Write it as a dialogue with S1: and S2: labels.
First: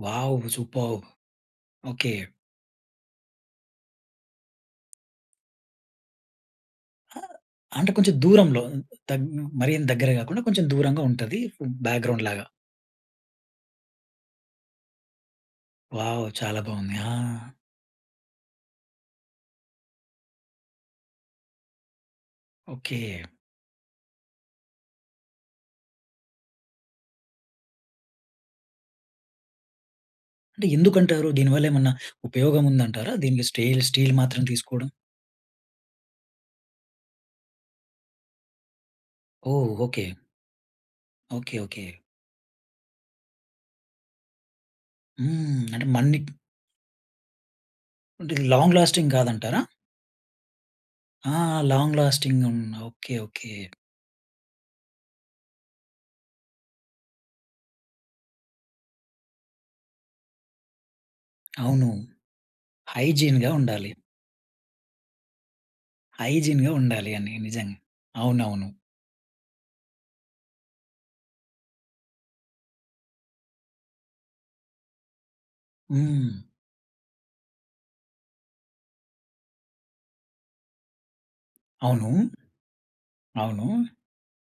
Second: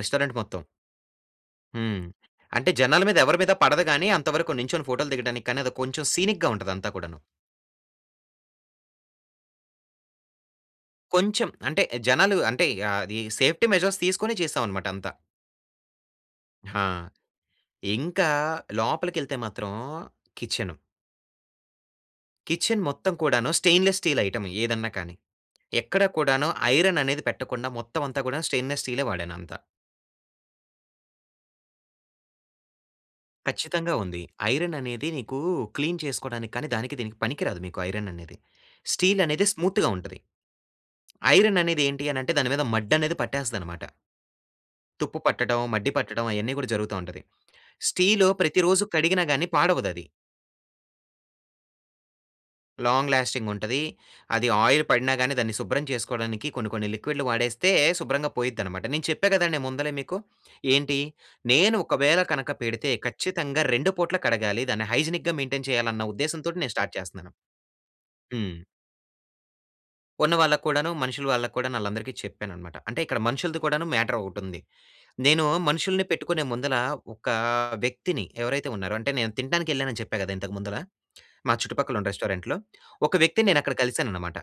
S1: Restaurant
S2: wow!
S1: మొత్తం.
S2: Superb.
S1: హ్మ్.
S2: Okay.
S1: అంటే జనాల మీద ఎవరి మీద పడదు గాని అంతవరకు నించొని ఫోటోలు దిగడానికి కానీ అది కొంచెం సీనిక్‌గా ఉంటది అంతా కూడాను.
S2: అంటే కొంచెం దూరంలో దగ్ మరి అంత దగ్గర కాకుండా కొంచెం దూరంగా ఉంటది.
S1: కొంచెం. అంటే జనాలు
S2: బ్యాక్‌గ్రౌండ్‌లాగ.
S1: అంటే ఆహ్, ఆది సేఫ్టీ మెజర్స్ తీసుకొనే చేశామనమాట అంతా.
S2: వావ్! చాలా
S1: ఆ!
S2: బావుంది. ఆ!
S1: ఇంకా లోపలి కెళ్తే మాత్రం కిచెను. Kitchen
S2: okay.
S1: మొత్తం కూడాను స్టెయిన్లెస్ స్టీల్ ఐటెమ్ ఏదన్నా కానీ. ఎక్కడ కూడాను ఐరన్ అనేది పెట్టకుండా మొత్తం అంతా కూడా స్టెయిన్‌‌నెస్ స్టీలే వాడానంత.
S2: అంటే ఎందుకంటారు? దీని వల్లేమన్నా ఉపయోగం ఉందంటారా? దీనికి స్టెయిలు
S1: కచ్చితంగా
S2: స్టీలు
S1: ఉంది.
S2: మాత్రం
S1: ఐరన్
S2: తీసుకోవడం?
S1: అనేది నీకూ క్లీన్ చేసుకోడానికి కానీ దానికి దీనికి పనికి రాదు మీకు ఐరన్ అనేది. స్టీలు అనేది
S2: ఓహ్!
S1: స్మూత్‌గా
S2: ఓకే.
S1: ఉంటది.
S2: Okay
S1: iron
S2: okay.
S1: అనేది ఏంటి అనంటే దాని మీద మడ్డనేది పట్టేస్తదనమాట. తుప్పు పట్టడం,
S2: హ్మ్. అంటే
S1: మడ్డి పట్టటం
S2: మన్నిప్
S1: అయన్నీ కూడా జరుగుతా ఉంటది. స్టీలు
S2: అంటే ఇది లాంగ్
S1: ప్రతిరోజు
S2: లాస్టింగ్
S1: కడిగినా గాని
S2: కాదంటారా?
S1: పాడవదది.
S2: ఆ! లాంగ్ లాస్టింగ్ ఉన్న
S1: లాంగ్
S2: ఓకే,
S1: లాస్టింగ్
S2: ఓకే.
S1: ఉంటది. అది ఆయిల్ పడిన గాని దాన్ని శుభ్రం చేసుకోవడానికి కొన్ని కొన్ని లిక్విడ్‌లు వాడేస్తే శుభ్రంగా పోయిద్దనమాట. నేను చెప్పా కదండి ముందలే మీకు. ఏంటి నేను
S2: అవును.
S1: ఒకవేళ కనుక పెడితే
S2: హైజీన్‌గా
S1: ఖచ్చితంగా
S2: ఉండాలి.
S1: రెండు పూట్ల కడగాలి. దాన్ని హైజినిక్‌గా మెయింటైన్ చేయాలి అన్న ఉద్దేశం తోటి
S2: హైజీన్‌గా
S1: నేను స్టార్ట్
S2: ఉండాలి
S1: చేస్తన్నాను.
S2: అని. నిజంగా.
S1: హ్మ్.
S2: అవునవును.
S1: ఉన్న వాళ్ళకు కూడాను మనుషుల వాళ్ళకు కూడాను ఆళ్లందరికీ చెప్పాననమాట. అంటే ఇక్కడ మనుషులది కూడాను మ్యాటర్ ఒకటుంది. నేను మనుషుల్ని
S2: హ్మ్.
S1: పెట్టుకునే ముందల ఒక వ్యక్తిని ఎవరైతే ఉన్నారో, అంటే నేను తినటానికి యెళ్ళానని చెప్పా గదా! ఇంతకు ముందల. మా చుట్టుపక్కలున్న
S2: అవునూ.
S1: రెస్టారెంట్‌లో, ఒక వ్యక్తిని
S2: అవును.
S1: నేనక్కడ కలిసాననమాట.